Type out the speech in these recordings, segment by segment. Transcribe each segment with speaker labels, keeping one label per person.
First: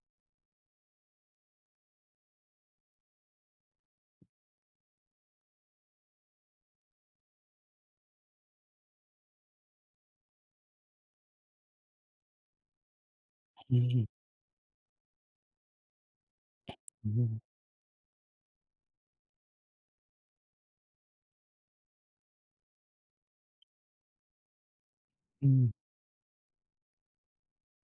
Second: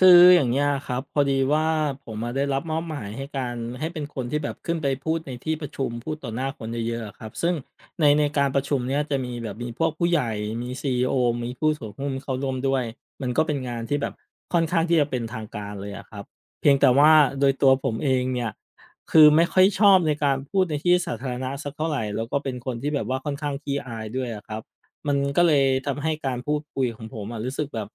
Speaker 1: คืออย่างเงี้ยครับพอดีว่าผมได้รับมอบหมายให้การให้เป็นคนที่แบบขึ้นไปพูดในที่ประชุมพูดต่อหน้าคนเยอะๆอะครับซึ่งในการประชุมเนี่ยจะมีแบบมีพวกผู้ใหญ่มีซีอีโอมีผู้ถือหุ้นเข้าร่วมด้วยมันก็เป็น
Speaker 2: อื
Speaker 1: งาน
Speaker 2: ม
Speaker 1: ที่แบบค่อนข้างที่จะเป็นทางการเลยอะครับเพียงแต่
Speaker 2: อื
Speaker 1: ว่า
Speaker 2: ม
Speaker 1: โดยตัวผมเองเนี่ยคือไม่ค่อยชอบในการพูดในที่สาธารณะสักเท่าไหรแล้วก็เป็นคนที่แบบว่าค่อนข้างขี้อายด้วยอะครับมันก็เล
Speaker 2: อื
Speaker 1: ย
Speaker 2: ม
Speaker 1: ทำให้การพูดคุยของผมอะรู้สึกแบบ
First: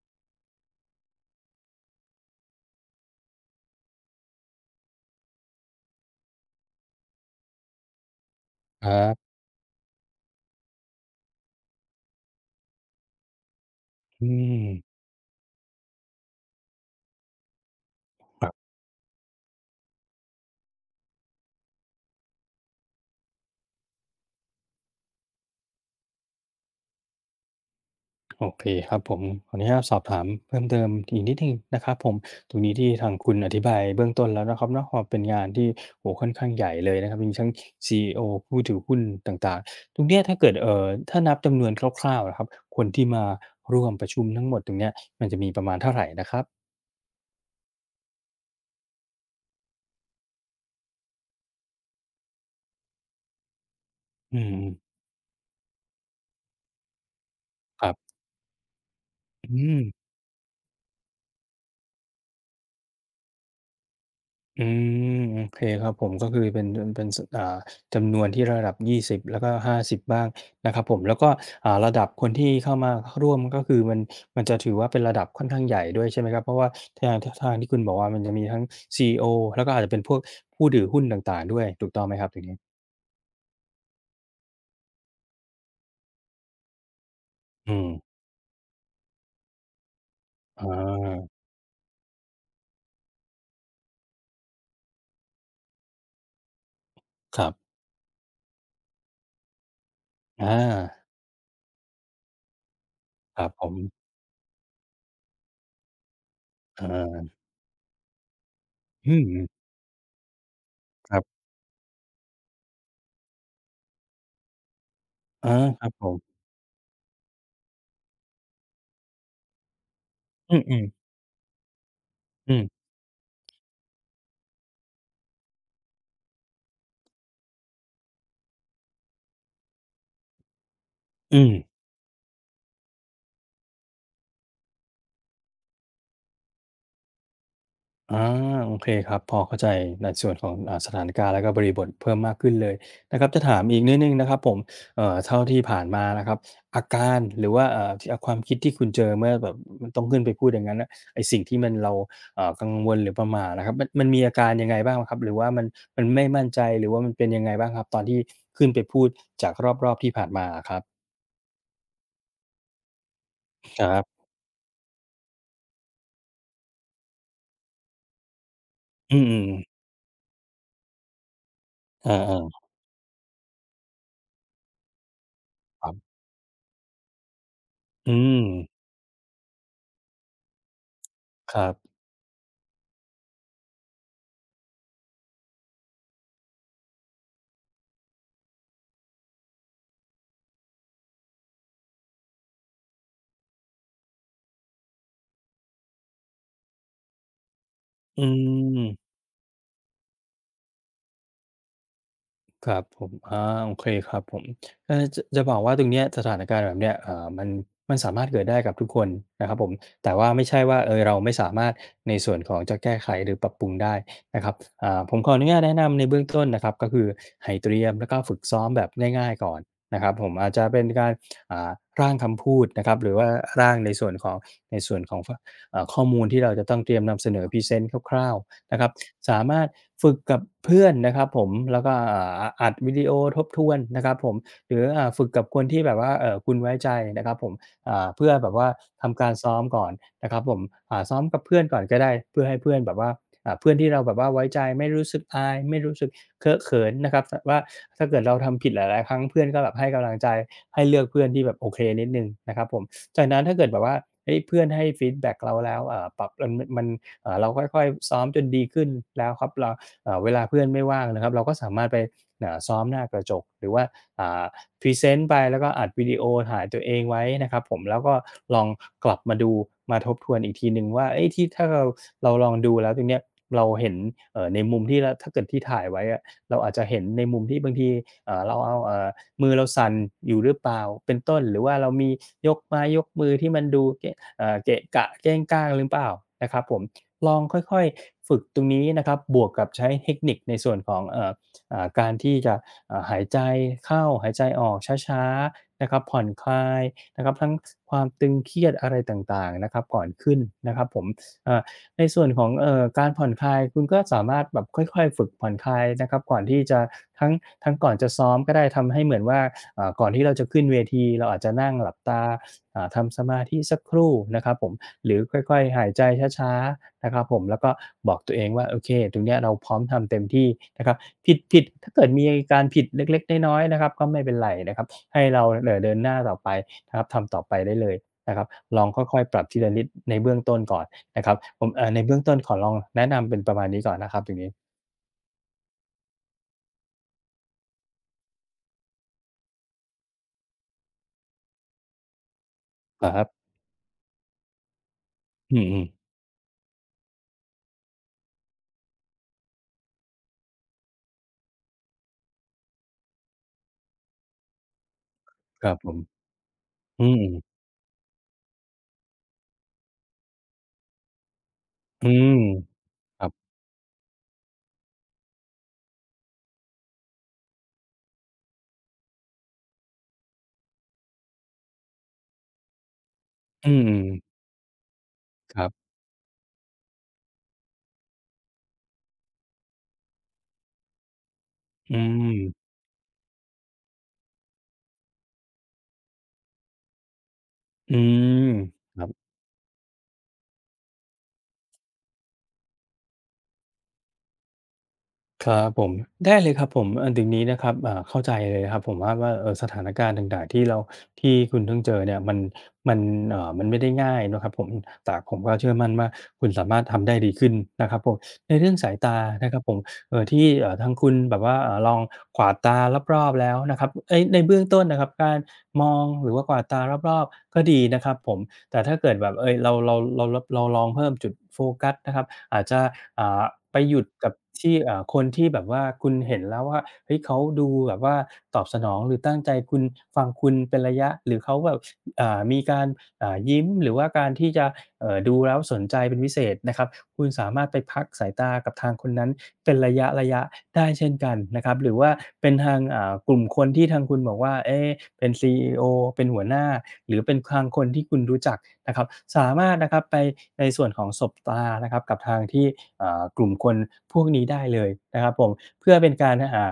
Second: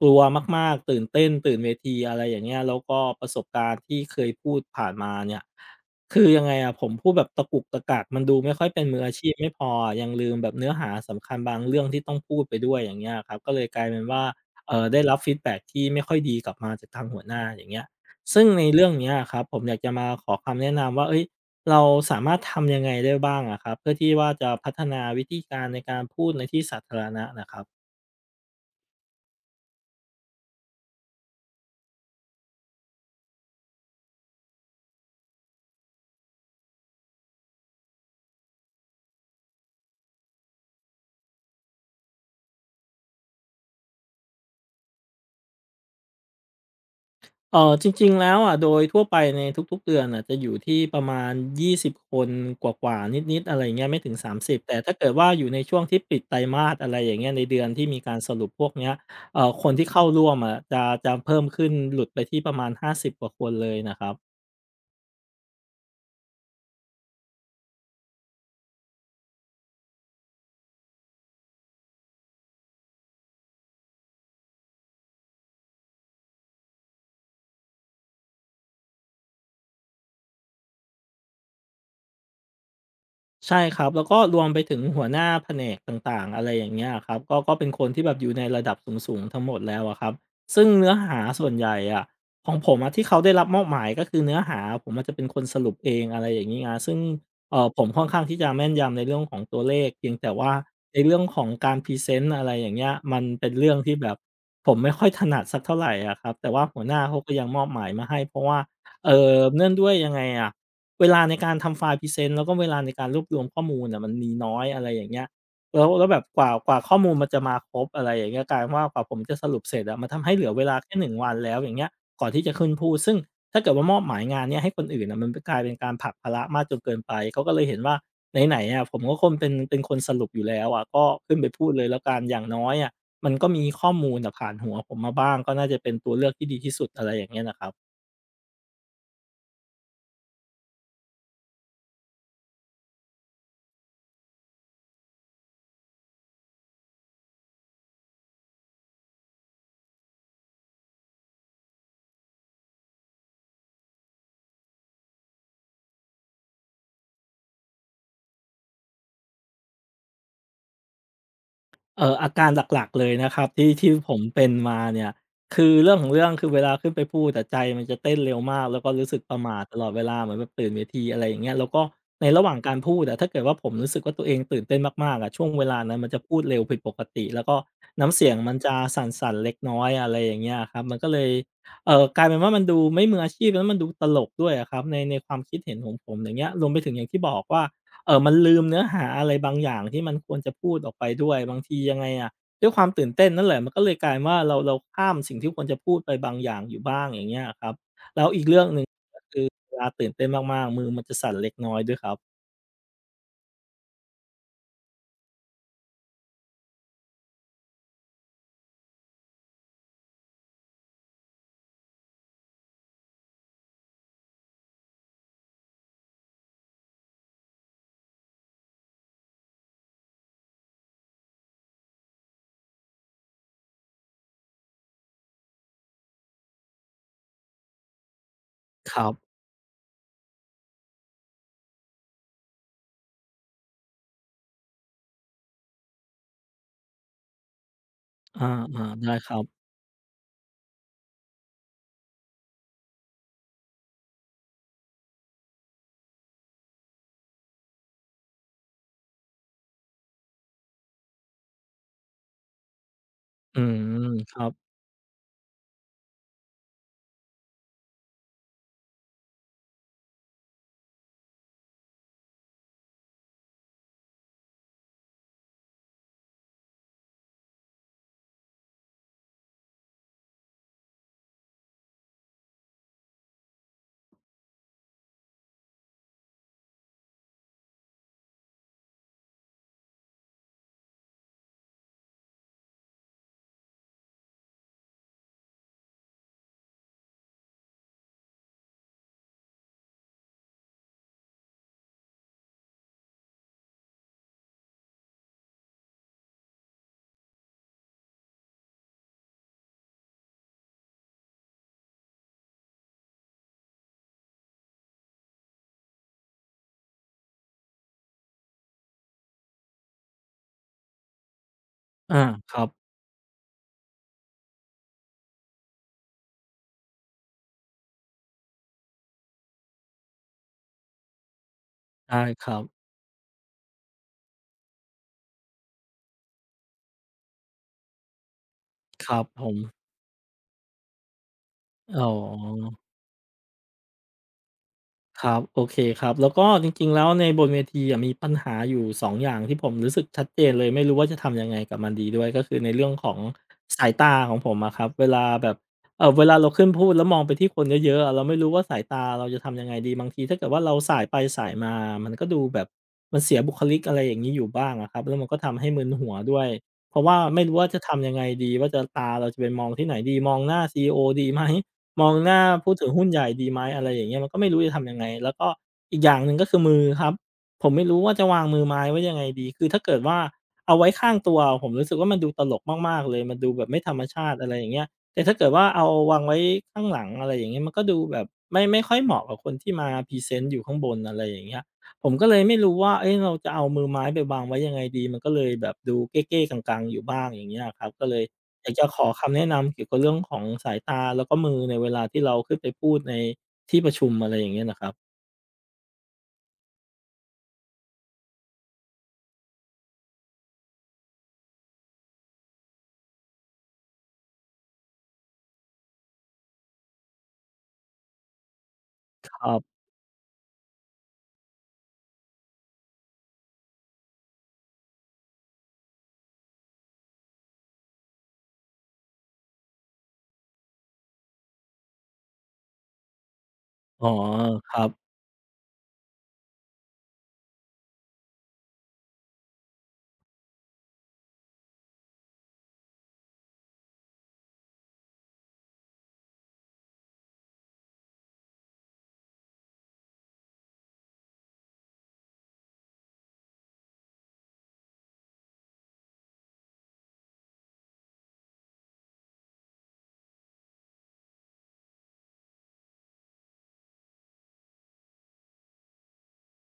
Speaker 1: กลัวมากๆตื่นเต้นตื่นเวทีอะไรอย่างเงี้ยแล้วก็ประสบการณ์ที่เคยพูดผ่านมาเนี่ยคือยังไงอะผมพูดแบบตะกุกตะกักมันดูไม่ค่อยเป็น
Speaker 2: ครั
Speaker 1: มืออาชี
Speaker 2: บ
Speaker 1: พไม่พออะยังลืมแบบเนื้อหาสำคัญบางเรื่องที่ต้องพูดไปด้วยอย่างเงี้ยอะครับก็เลยกลายเป็นว่า
Speaker 2: อืม
Speaker 1: ได้รับฟีดแบ็กที่ไม่ค่อยดีกลับมาจากทางหัวหน้าอย่างเงี้ยซึ่
Speaker 2: ค
Speaker 1: ง
Speaker 2: รับ
Speaker 1: ในเรื่องเนี้ยอะครับผมอยากจะมาขอคำแนะนำว่าเฮ้ยเราสามารถทำยังไงได้บ้างอะครับเพื่อที่ว่าจะพัฒนาวิธีการในการพูดในที่สาธารณะน่ะครับ
Speaker 2: โอเคครับผม ขออนุญาตสอบถามเพิ่มเติมอีกนิดหนึ่งนะครับผมตรงนี้ที่ทางคุณอธิบายเบื้องต้นแล้วนะครับเนาะว่าเป็นงานที่โอ้โฮค่อนข้างใหญ่เลยนะครับมีทั้งซีอีโอผู้ถือหุ้นต่างๆตรงเนี้ยถ้าเกิดถ้านับจำนวนคร่าวๆอะครับคนที่มาร่วมประชุมทั้งหมดตรงเนี้ยมันจะมีประมาณเท่าไรนะครับ
Speaker 1: เออจริงๆแล้วอะโดยทั่วไปในทุกๆเดือนอ่ะจะอยู่ที่ประมาณ20คนกว่าๆนิดๆอะไรเงี้ยไม่ถึง
Speaker 2: อืม
Speaker 1: 30แต่
Speaker 2: ๆ
Speaker 1: ถ้าเกิดว่าอยู่ในช่วงที่ปิดไตรมาสอะไรอย่างเงี้ยในเดือน
Speaker 2: ค
Speaker 1: ที่
Speaker 2: รั
Speaker 1: มีกา
Speaker 2: บ
Speaker 1: รสรุปพวกเนี้ย
Speaker 2: อื
Speaker 1: คน
Speaker 2: ม
Speaker 1: ที่เข้าร่วมอะจะเพิ่มขึ้นหลุดไปที่ประมาณ50กว่าคนเลยนะครับ
Speaker 2: อืมโอเคครับผมก็คือเป็นสอ่าจำนวนที่ระดับ 20 แล้วก็ 50บบ้างนะครับผมแล้วก็อ่าระดับคนที่เข้ามาร่วมก็คือมันจะถือว่าเป็นระดับค่อนข้างใหญ่ด้วยใช่ไหมครับเพราะว่าทางททางที่คุณบอกว่ามันจะมีทั้งซีอีโอแล้วก็อาจจะเป็นพวกผู้ถือหุ้นต่างๆด้วยถูกต้องไหมครับตรงนี้
Speaker 1: ใช่ครับแล้วก็รวมไปถึงหัวหน้าแผนกต่างๆอะไรอย่างเงี้ยะครับก็เป็น
Speaker 2: อื
Speaker 1: ค
Speaker 2: ม
Speaker 1: นที่แบบอยู่ในระดับสูงๆทั้งหมดแล้วอะครับ
Speaker 2: อ
Speaker 1: ซึ่งเนื้อหา
Speaker 2: า
Speaker 1: ส่วนใหญ่อะของผมอะที่เขาได้รับมอบหมายก็คือเนื้อหาผมอาจจะเป็นคนสรุปเองอะไรอย่างงี้ไงซึ่ง
Speaker 2: ครับ
Speaker 1: เออผมค่อนข้างที่จะแม่นยำในเรื่องของตัวเลขเพียงแต่
Speaker 2: อ
Speaker 1: ว่าใน
Speaker 2: า
Speaker 1: เรื่องของการพรีเซนต์อะไรอย่างเงี้ยมัน
Speaker 2: ครั
Speaker 1: เป็
Speaker 2: บ
Speaker 1: น
Speaker 2: ผ
Speaker 1: เรื่อ
Speaker 2: ม
Speaker 1: งที่แบบผมไม่ค่อยถนัดสักเท่าไหรอะครับแต่ว่าหั
Speaker 2: อ
Speaker 1: วหน้าเขาก็
Speaker 2: า
Speaker 1: ยังมอบหมายมาให้เพราะว่าเอ
Speaker 2: อืม
Speaker 1: เนื่องด้วยยังไงอะ เว
Speaker 2: ค
Speaker 1: ลา
Speaker 2: รั
Speaker 1: ใน
Speaker 2: บ
Speaker 1: การทำไฟล์พรีเซนต์แล้วก็เวลาในการรวบรวมข้อมูลน่ะมันมีน้อยอะไรอย่างเงี้ย
Speaker 2: อาค
Speaker 1: แล้ว
Speaker 2: รับผ
Speaker 1: แล้วแบบ
Speaker 2: ม
Speaker 1: กว่าข้อมูลมันจะมาครบอะไรอย่างเงี้ยกลายเป็นว่ากว่าผมจะสรุปเสร็จอะมันทำให้เหลือเวลา
Speaker 2: อือๆ
Speaker 1: แค่1วันแล้วอย่างเงี้ยก่อนที่จะ
Speaker 2: อืม
Speaker 1: ขึ้นพูดซึ่งถ้าเกิดว่ามอบหมายงานเนี้ยให้คนอื่นน่ะมันกลายเป็นการผลักภาระมากจนเกินไปเขาก็เลยเห็นว่าไหนๆอะผมก็คนเป็นคนสรุปอยู่แล้วอะก็ขึ้น
Speaker 2: อื
Speaker 1: ไป
Speaker 2: ม
Speaker 1: พูดเลยแล้วกันอย่างน้อยอะมันก็มีข้อมูลน่ะผ่านหัวผมมาบ้างก็น่าจะเป็นตัวเลือกที่ดีที่สุดอะไรอย่างเงี้ยน่ะครับ
Speaker 2: อาโอเคครับพอเข้าใจในส่วนของอ่าสถานการณ์แล้วก็บริบทเพิ่มมากขึ้นเลยนะครับจะถามอีกนิดหนึ่งนะครับผมเท่าที่ผ่านมานะครับอาการหรือว่าที่อาความคิดที่คุณเจอเมื่อแบบมันต้องขึ้นไปพูดอย่างงั้นน่ะไอ้สิ่งที่มันเรากังวลหรือประหม่านะครับมันมีอาการยังไงบ้างครับหรือว่ามันไม่มั่นใจหรือว่ามันเป็นยังไงบ้างครับตอนที่ขึ้นไปพูดจากรอบๆที่ผ่านมาอะครับ
Speaker 1: อาการหลักๆเลยนะครับที่
Speaker 2: ค
Speaker 1: ที่
Speaker 2: รั
Speaker 1: ผม
Speaker 2: บ
Speaker 1: เป็นมาเนี่ยคือเรื่องของเรื่องคือเวลาขึ้นไปพูดอะใจมันจะเต้นเร็วมากแล้วก็รู้
Speaker 2: อื
Speaker 1: สึกประห
Speaker 2: ม
Speaker 1: ม่าตล
Speaker 2: ๆ
Speaker 1: อดเวลาเหมือนแบบตื่นเวทีอะไรอย่างเงี้ยแล้วก็
Speaker 2: อ
Speaker 1: ในระหว่าง
Speaker 2: า
Speaker 1: การพูดอะถ้าเกิดว่าผมรู้สึกว่าตัวเองตื่นเต้นมากๆอะช่วงเวลา
Speaker 2: ๆครั
Speaker 1: นั้นมัน
Speaker 2: บ
Speaker 1: จะพูดเร็วผิดปกติแล้วก็น้ำ
Speaker 2: อื
Speaker 1: เสียง
Speaker 2: ม
Speaker 1: มันจะสั่นๆเล็กน้อยอะไรอย่างเงี้ยครับมันก็เลย
Speaker 2: ครับ
Speaker 1: กลายเป็นว่ามันดูไม่มืออาชีพแล้วมันดูตลกด้วยอะครับในความคิดเห็นของผมอย่างเงี้ยรวมไปถึงอย่างที่บอกว่า เออมันลืมเนื้อหาอะไรบางอย่างที่มันควรจะพูดออกไปด้วยบางทียังไงอะด้วยความตื่นเต้นนั่นแหละมันก็เลยกลายว่าเราข้ามสิ่งที่ควรจะพูดไปบางอย่างอยู่บ้างอย่างเงี้ยครับ
Speaker 2: อื
Speaker 1: แล้วอีกเรื่องห
Speaker 2: ม
Speaker 1: นึ่งก็คือเวลาตื่นเต้นมากๆมือมันจะสั่นเล็กน้อยด้วยครับ
Speaker 2: ครับผมอาโอเคครับผมจะบอกว่าตรงเนี้ยสถานการณ์แบบเนี้ยอ่ามันมันสามารถเกิดได้กับทุกคนนะครับผมแต่ว่าไม่ใช่ว่าเออเราไม่สามารถในส่วนของจะแก้ไขหรือปรับปรุงได้นะครับอ่าผมขออนุญาตแนะนำในเบื้องต้นนะครับก็คือให้เตรียมแล้วก็ฝึกซ้อมแบบง่ายๆก่อนนะครับผมอาจจะเป็นการอ่าร่างคำพูดนะครับหรือว่าร่างในส่วนของ ข้อมูลที่เราจะต้องเตรียมนำเสนอพรีเซนต์คร่าวๆนะครับ
Speaker 1: ครับ
Speaker 2: สามารถฝึกกับเพื่อนนะครับผมแล้วก็อ่าอัดวิดีโอทบทวนนะครับผมหรืออ่าฝึกกับคนที่แบบว่าคุณไว้ใจนะครับผมอ่าเพื่อ
Speaker 1: อา
Speaker 2: แบบว่า
Speaker 1: อ่าได้
Speaker 2: ทำ
Speaker 1: ค
Speaker 2: การ
Speaker 1: รับ
Speaker 2: ซ้อมก่อนนะครับผมอ่าซ้อมกับเพื่อนก่อนก็ได้เพื่อให้เพื่อนแบบว่าอ่าเพื่อนที่เราแบบว่าไว้ใจไม่รู้สึกอายไม่รู้สึกเคอะเขินนะครับสว่าถ้าเกิดเราทำผิดหลายๆครั้งเพื่อนก็แบบให้กำลังใจให้เลือกเพื่อนที่แบบโอเคนิดหนึ่งนะครับผม จากนั้นถ้า
Speaker 1: อื
Speaker 2: เกิดแบบ
Speaker 1: ม
Speaker 2: ว่า
Speaker 1: ค
Speaker 2: เฮ้ย
Speaker 1: รั
Speaker 2: เพื่อน
Speaker 1: บ
Speaker 2: ให้ฟีดแบ็กเราแล้วปรับมันมันเราค่อยๆซ้อมจนดีขึ้นแล้วครับเราเวลาเพื่อนไม่ว่างนะครับเราก็สามารถไปซ้อมหน้ากระจกหรือว่าพรีเซนต์ไปแล้วก็อัดวิดีโอถ่ายตัวเองไว้นะครับผมแล้วก็ลองกลับมาดูมาทบทวนอีกทีหนึ่งว่าเอ้ยที่ถ้าเราลองดูแล้วตรงเนี้ยเราเห็นในมุมที่เราถ้าเกิดที่ถ่ายไว้อะเราอาจจะเห็นในมุมที่บางทีเราเอา มือเราสั่นอยู่หรือเปล่าเป็นต้นหรือว่าเรามียกไม้ยกมือที่มันดูเกะเกะกะเก้งก้างหรือเปล่านะครับผมลองค่อยๆฝึกตรงนี้นะครับบวกกับใช้เทคนิคในส่วนของอ่าการที่จะอ่าหายใจเข้าหายใจออกช้าๆนะครับผ่อนคลายนะครับทั้งความตึงเครียดอะไรต่างๆนะครับก่อนขึ้นนะครับผมอ่า ในส่วนของการผ่อนคลายคุณก็สามารถแบบค่อยๆฝึกผ่อนคลายนะครับก่อนที่จะทั้งทั้งก่อนจะซ้อมก็ได้ทำให้เหมือนว่าก่อนที่เราจะขึ้นเวทีเราอาจจะนั่งหลับ
Speaker 1: อา
Speaker 2: ตา
Speaker 1: ครั
Speaker 2: อ่า
Speaker 1: บ
Speaker 2: ทำสมาธิสักครู่นะครับผมหรือค่อยๆหายใจช้าๆนะครับผมแล้วก็บอกตัวเองว่าโอเคตรงเนี้ยเราพร้อมทำเต็มที่นะครับผิดถ้าเกิด
Speaker 1: ได้
Speaker 2: มี
Speaker 1: ครั
Speaker 2: กา
Speaker 1: บ
Speaker 2: รผิดเล็กๆน้อยๆนะครับก็ไม่เป็นไรนะครับให้เราเดินหน้าต่อไปนะครับทำต่อไปได้เลยนะครับลองค่
Speaker 1: ครั
Speaker 2: อย
Speaker 1: บ
Speaker 2: ๆป
Speaker 1: ผ
Speaker 2: รับ
Speaker 1: ม
Speaker 2: ทีละนิดในเบื้องต้นก่อน นะครับผมใน
Speaker 1: อ๋อ
Speaker 2: เบื้องต้นขอลองแนะนำเป็นประมาณนี้ก่อนนะครับตรงนี้
Speaker 1: ครับโอเคครับแล้วก็จริงๆแล้วในบนเวทีอะมีปัญหาอยู่2องอย่างที่ผมรู้สึกชัดเจนเลยไม่รู้ว่าจะทำยังไงกับมันดีด้วยก็คือในเรื่อง
Speaker 2: ค
Speaker 1: ของ
Speaker 2: รับ
Speaker 1: สายตาของผมอะครับเวลาแบบ
Speaker 2: อืมๆ
Speaker 1: เวลาเราขึ้นพูดแล้วมองไปที่คนเยอะๆอะเราไม่รู้ว่าสายตาเราจะทำยังไงดีบางทีถ้าเกิดว่าเราส่ายไปส่ายมามันก็ดูแบบมันเสียบุคลิกอะไรอย่างงี้อยู่บ้างอะครับแล้วมันก็ทำ
Speaker 2: ค
Speaker 1: ให้
Speaker 2: รับ
Speaker 1: มึ
Speaker 2: ผ
Speaker 1: น
Speaker 2: ม
Speaker 1: หัวด้วยเพราะ
Speaker 2: อื
Speaker 1: ว่า
Speaker 2: ม
Speaker 1: ไม่รู้ว่าจะทำยังไงดีว่าจะตาเราจะไปมองที่ไหนดีมองหน้าซีอีโอดีไหม ม
Speaker 2: อื
Speaker 1: องห
Speaker 2: ม
Speaker 1: น้าผู้ถือหุ้นให
Speaker 2: ค
Speaker 1: ญ่
Speaker 2: รั
Speaker 1: ดี
Speaker 2: บ
Speaker 1: ไหมอะไรอย่างเงี้ยมันก็ไม่รู้จะทำยังไงแล้วก็อีกอย่างหนึ่งก็คือมือครับผมไม่รู้ว่าจะวางมือไม้ไว้ยังไงดีคือถ้าเกิดว่าเอาไว้ข้างตัวผมรู้สึกว่ามันดูตลกมากๆเลยมันดูแบบ
Speaker 2: อื
Speaker 1: ไม่
Speaker 2: ม
Speaker 1: ธรรมชาติ
Speaker 2: ๆ
Speaker 1: อะไรอย่างเงี้ยแต่ถ้าเกิด
Speaker 2: ค
Speaker 1: ว่า
Speaker 2: รั
Speaker 1: เอา
Speaker 2: บ
Speaker 1: วางไว้ข้างหลังอะไรอย่างเงี้ยมันก็ดูแบบไม่ค่อยเหมาะกับคนที่มาพรีเซนต์อยู่ข้างบนอะไรอย่างเงี้ย
Speaker 2: อื
Speaker 1: ผมก็เลยไม่
Speaker 2: ม
Speaker 1: รู้ว่าเอ๊ะเราจะเอามือไม้ไปวางไว้ยังไงดีมันก็เลยแบบดูเก้ๆกังๆอยู่บ้างอย่างเงี้ยอะครับ
Speaker 2: อื
Speaker 1: ก็เลย
Speaker 2: ม
Speaker 1: อยากจะข
Speaker 2: ครั
Speaker 1: อ
Speaker 2: บ
Speaker 1: คำแนะนำเกี่ยวกับเรื่องของสายตาแล้วก็มือในเวลาที่เราขึ้นไปพูดในที่ประชุมอะไรอย่างเงี้ยนะครับ
Speaker 2: ครับผมได้เลยครับผมอันถึงนี้นะครับเข้าใจเลยครับผมว่าสถานการณ์ต่างๆที่เราที่คุณต้องเจอเนี่ยมันมันไม่ได้ง่ายเนาะครับผมแต่ผมก็เชื่อมั่นว่าคุณสามารถทำได้ดีขึ้นนะครับผมในเรื่องสายตา
Speaker 1: ค
Speaker 2: นะ
Speaker 1: รั
Speaker 2: ครับผม
Speaker 1: บ
Speaker 2: ที่ทางคุณแบบว่าลองกวาดตารอบๆแล้วนะครับเอ๊ยในเบื้องต้นนะครับการมองหรือว่ากวาดตารอบๆก็ดีนะครับผม แต่ถ้าเกิดแบบเอยเราเราลองเพิ่มจุดโฟกัสนะครับอาจจะอ่าไปหยุ
Speaker 1: อ๋
Speaker 2: ด
Speaker 1: อ
Speaker 2: กับ
Speaker 1: ค
Speaker 2: ที่
Speaker 1: รับ
Speaker 2: คนที่แบบว่าคุณเห็นแล้วว่าเฮ้ยเขาดูแบบว่าตอบสนองหรือตั้งใจคุณฟังคุณเป็นระยะหรือเขาแบบ มีการยิ้มหรือว่าการที่จะดูแล้วสนใจเป็นพิเศษนะครับคุณสามารถไปพักสายตากับทางคนนั้นเป็นระยะๆได้เช่นกันนะครับหรือว่าเป็นทางกลุ่มคนที่ทางคุณบอกว่าเอ๊ะเป็นซีอีโอเป็นหัวหน้าหรือเป็นทางคนที่คุณรู้จักนะครับสามารถนะครับไปในส่วนของสบตานะครับกับทางที่กลุ่มคนพวกนี้ได้เลยนะครับผมเพื่อเป็นการหา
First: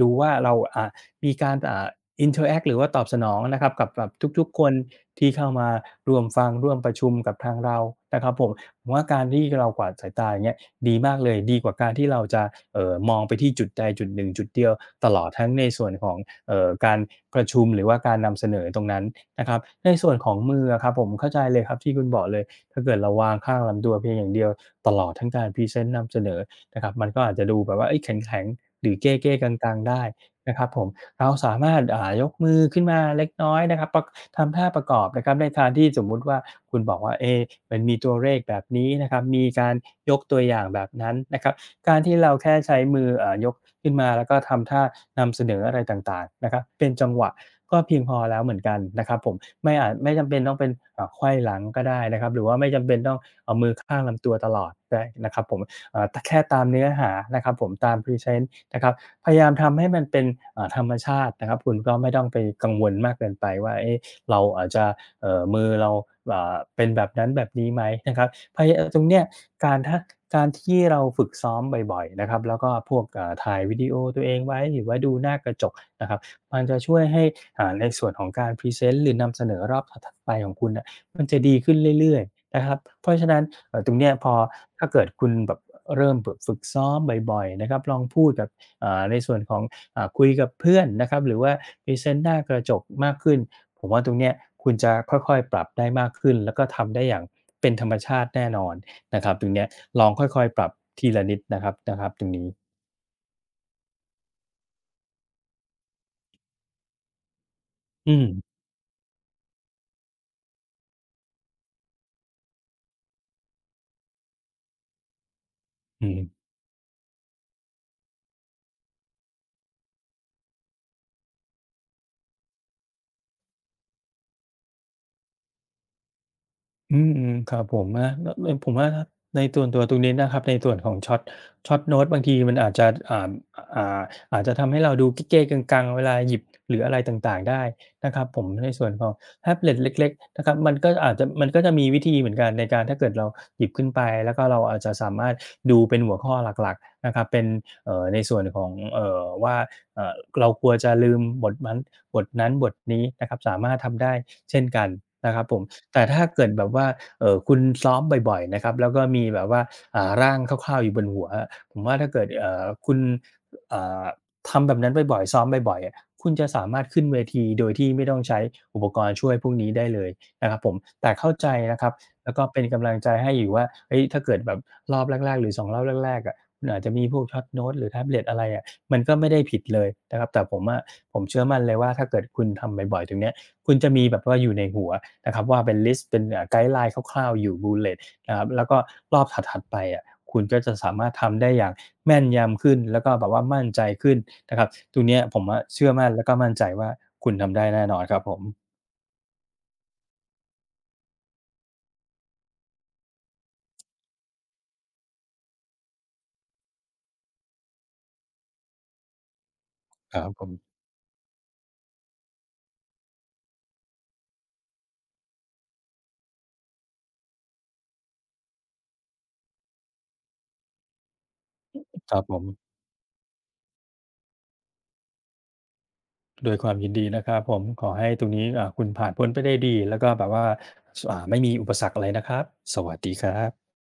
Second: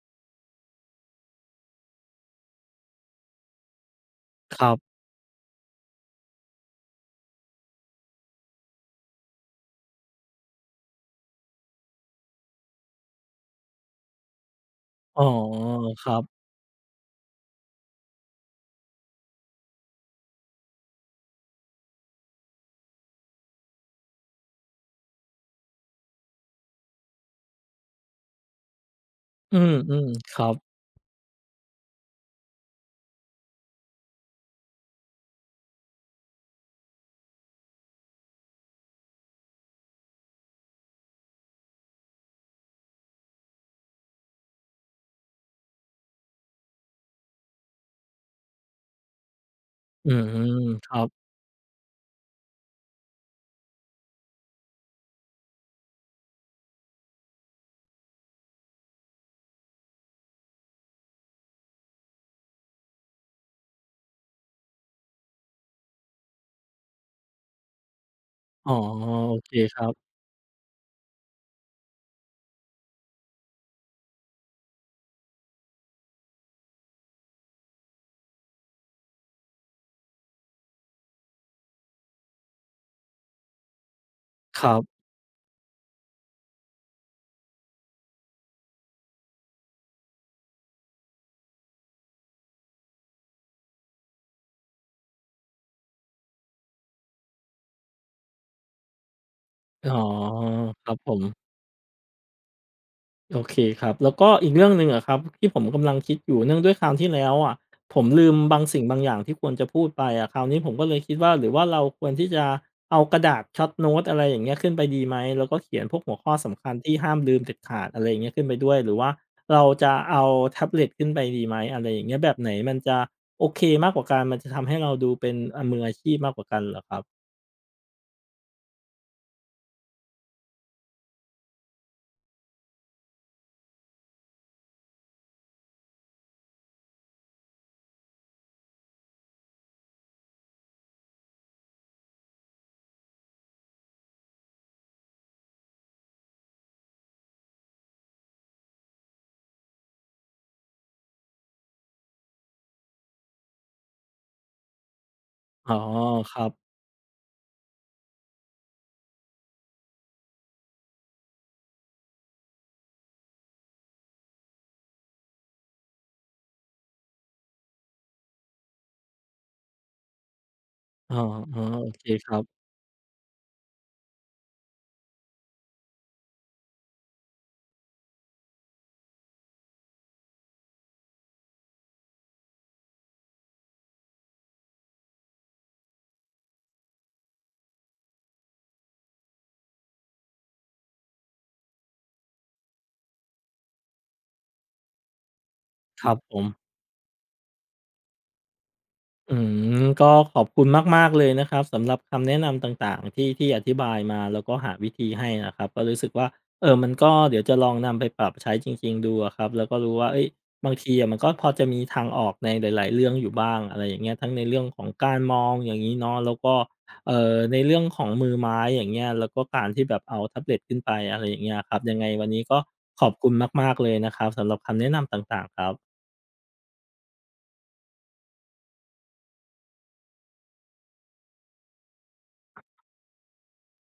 Speaker 2: ดูว่าเรามีการinteract หรือว่าตอบสนองนะครับกับทุก
Speaker 1: ค
Speaker 2: ๆค
Speaker 1: รั
Speaker 2: น
Speaker 1: บ
Speaker 2: ที่เข้ามาร่วมฟังร่วมประชุมกับทางเรานะครับผมผมว่าการที่เรากวาดสายตาอย่างเงี้ยดีมากเลยดีกว่าการที่เราจะมองไปที่จุดใดจุดหนึ่งจุดเดียวตล
Speaker 1: อ๋อ
Speaker 2: อดทั้งในส่วน
Speaker 1: ค
Speaker 2: ขอ
Speaker 1: รั
Speaker 2: ง
Speaker 1: บ
Speaker 2: การประชุมหรือว่าการนำเสนอตรงนั้นนะครับในส่วนของมืออะครับผมเข้าใจเลยครับที่คุณบอกเลยถ้าเกิดเราวางข้างลำตัวเพียงอย่างเดียวตลอดทั้งการพรีเซนต์นำเสนอนะครับมันก็อาจจะดูแบบว่าเฮ้ยแข็งๆหรือเก้ๆก
Speaker 1: อื
Speaker 2: ังๆได้
Speaker 1: มๆครั
Speaker 2: นะครับ
Speaker 1: บ
Speaker 2: ผม เราสามารถยกมือขึ้นมาเล็กน้อยนะครับประทำท่าประกอบนะครับในทางที่สมมุติว่าคุณบอกว่าเอะมันมีตัวเลขแบบนี้นะครับมีการยกตัวอย่างแบบนั้นนะครับการที่เราแค่ใช้มือยกขึ้นมาแล้วก็ทำท่านำเสนออะไรต่างๆนะครับเป็นจังหวะก็เพียงพอแล้วเหมือนกันนะครับผมไม่อาจ
Speaker 1: อื
Speaker 2: ไม่จำเป็นต้อง
Speaker 1: ม
Speaker 2: เป็น
Speaker 1: ครับ
Speaker 2: เอ่าไขว้หลังก็ได้นะครับหรือว่าไม่จำเป็นต้องเอามือข้างลำตัวตลอดได้นะครับผม แค่ตามเนื้อหานะครับผมตามพรีเซนต์นะครับพยายามทำให้มันเป็นธรรมชาตินะครับคุณก็ไม่ต้องไปกังวลมากเกินไปว่าเอ๊ะเราอาจจะมือเราเป็นแบบนั้นแบบนี้ไหมนะครับ
Speaker 1: อ๋อ
Speaker 2: ตรงเนี้ย
Speaker 1: โอเค
Speaker 2: กา
Speaker 1: ค
Speaker 2: ร
Speaker 1: รั
Speaker 2: ถ้า
Speaker 1: บ
Speaker 2: การที่เราฝึกซ้อมบ่อยๆนะครับแล้วก็พวกถ่ายวิดีโอตัวเองไว้หรือว่าดูหน้ากระจกนะครับมันจะช่วยให้ในส่วนของการพรีเซนต์หรือนำเสนอรอบถัดๆไปของคุณน่ะมันจะดีขึ้นเรื่อยๆนะครับเพราะฉะนั้น ตรงเนี้ยพอ
Speaker 1: ครั
Speaker 2: ถ้า
Speaker 1: บ
Speaker 2: เกิดคุณแบบเริ่มแบบฝึกซ้อมบ่อยๆนะครับลองพูดกับในส่วนของคุยกับเพื่อนนะครับหรือว่าพรีเซนต์หน้ากระจกมากขึ้นผมว่าตรงเนี้ยคุณจะค่อยๆปรับได้มากขึ้นแล้วก็ทำได้อย่างเป็นธรรมชาติแน่นอนนะครับตรงเนี้ย
Speaker 1: อ๋อ
Speaker 2: ลองค่อยๆปรับ
Speaker 1: ครับผ
Speaker 2: ทีละนิด
Speaker 1: ม
Speaker 2: นะครับนะครับตรงนี้
Speaker 1: โอเคครับแล้วก็อีกเรื่องหนึ่งอะครับที่ผมกำลังคิดอยู่เนื่องด้วยคราวที่แล้วอะผม
Speaker 2: อื
Speaker 1: ลืม
Speaker 2: ม
Speaker 1: บางสิ่งบางอย่างที่ควรจะพูดไปอะคราวนี้ผมก็เลยคิดว่าหรือว่าเราควรที่จะเอากระดาษช็อตโน้ตอะไรอย่างเงี้ยขึ้นไปดีไหมแล้วก็เขียนพวก
Speaker 2: อื
Speaker 1: หัว
Speaker 2: ม
Speaker 1: ข้อสำคัญที่ห้ามลืมเด็ดขาดอะไรอย่างเงี้ยขึ้นไปด้วยหรือว่าเราจะเอาแท็บเล็ตขึ้นไปดีไหมอะไรอย่างเงี้ยแบบไหนมันจะโอเคมากกว่ากันมันจะทำให้เราดูเป็นมืออาชีพมากกว่ากันเหรอครั
Speaker 2: อื
Speaker 1: บ
Speaker 2: มอืมครับผมนะแล้ว่ผมว่าในส่วนตัวตรงนี้นะครับในส่วนของช็อตโน้ตบางทีมันอาจจะอ่าอาจจะทำให้เราดูเก้ๆกังๆเวลาหยิบหรืออะไรต่างๆได้นะครับผมในส่วนของแท็บเล็ตเล็กๆนะครับมันก็จะมีวิธีเหมือนกันในการถ้าเกิดเราหยิบขึ้นไปแล้วก็เราอาจจะสามารถดูเป็นหัวข้อหลักๆนะครับเป็นในส่วนของว่าเอ่อเรากลัวจะลืมบทมัน บทนั้นบทนี้นะครับสามารถทำได้เช่นกันนะครับผม
Speaker 1: อ๋อ
Speaker 2: แต่ถ้า
Speaker 1: ครั
Speaker 2: เกิ
Speaker 1: บ
Speaker 2: ดแบบว่าคุณซ้อมบ่อยๆนะครับแล้วก็มีแบบว่าร่างคร่าวๆอยู่บนหัวผมว่าถ้าเกิดคุณอ่าทำแบบนั้นบ่อยๆซ้อมบ่อยๆอะคุณจะสามารถขึ้นเวทีโดยที่ไม่ต้องใช้อุปกรณ์ช่วยพวกนี้ได้เลยนะครับผมแต่
Speaker 1: อ๋อ
Speaker 2: เข้าใจนะ
Speaker 1: ๆ
Speaker 2: ค
Speaker 1: โอ
Speaker 2: รับ
Speaker 1: เคค
Speaker 2: แล้ว
Speaker 1: รั
Speaker 2: ก็เป็น
Speaker 1: บ
Speaker 2: กำลังใจให้อยู่ว่าเฮ้ยถ้าเกิดแบบรอบแรกๆหรือ2รอบแรกๆอะคุณอาจจะมีพวกช็อตโน้ตหรือแท็บเล็ตอะไรอะ มันก็ไม่ได้ผิดเลยนะครับแต่ผมอะผมเชื่อมั่นเลยว่าถ้าเกิดคุณทำบ่อยๆตรงเนี้ยคุณจะมีแบบว่าอยู่ในหัวนะครับว่าเป็นลิสต์เป็นไกด์ไลน์คร่าวๆอยู่ bullet นะครับแล้วก็รอบถัดๆไปอะคุณก็จะสามารถทำได้อย่างแม่นยำขึ้นแล้วก็แบบว่ามั่นใจขึ้นนะครับตรงเนี้ยผมอะเชื่อ
Speaker 1: ค
Speaker 2: มั่น
Speaker 1: รับ
Speaker 2: แล้ว
Speaker 1: ผ
Speaker 2: ก็
Speaker 1: ม
Speaker 2: มั่นใจว่าคุณทำได้แน่นอนครับผม
Speaker 1: อืมก็ขอบคุณมากๆเลยนะครับสำหรับคำแนะนำต่างๆที่อธิบายมาแล้วก็หาวิธีให้นะครับก็รู้สึกว่าเออมันก็เดี๋ยวจะลองนำไปปรับใช้จริงๆดูอะครับแล้วก็รู้ว่า
Speaker 2: ค
Speaker 1: เอ้
Speaker 2: รั
Speaker 1: ย
Speaker 2: บผ
Speaker 1: บาง
Speaker 2: ม
Speaker 1: ทีอะมันก็พอจะมีทางออกในหลายๆเรื่องอยู่บ้างอะไรอย่างเงี้ยทั้งในเรื่องของการมองอย่างนี้เนาะแล้วก็ในเรื่องของมือไม้อย่างเงี้ยแล้วก็การที่แบบเอาแท็บเล็ตขึ้นไปอะไรอย่างเงี้ยครับยังไง
Speaker 2: ครับ
Speaker 1: วัน
Speaker 2: ผ
Speaker 1: นี้ก็
Speaker 2: ม
Speaker 1: ขอบคุณมากๆเลยนะครับสำหรับคำแนะนำต่างๆครับ
Speaker 2: ด้วยความยินดีนะครับผมขอให้ตรงนี้คุณผ่านพ้นไปได้ดีแล้วก็แบบว่าสอ่าไม่มีอุปสรรคอะไรนะครับสวัสดีครับ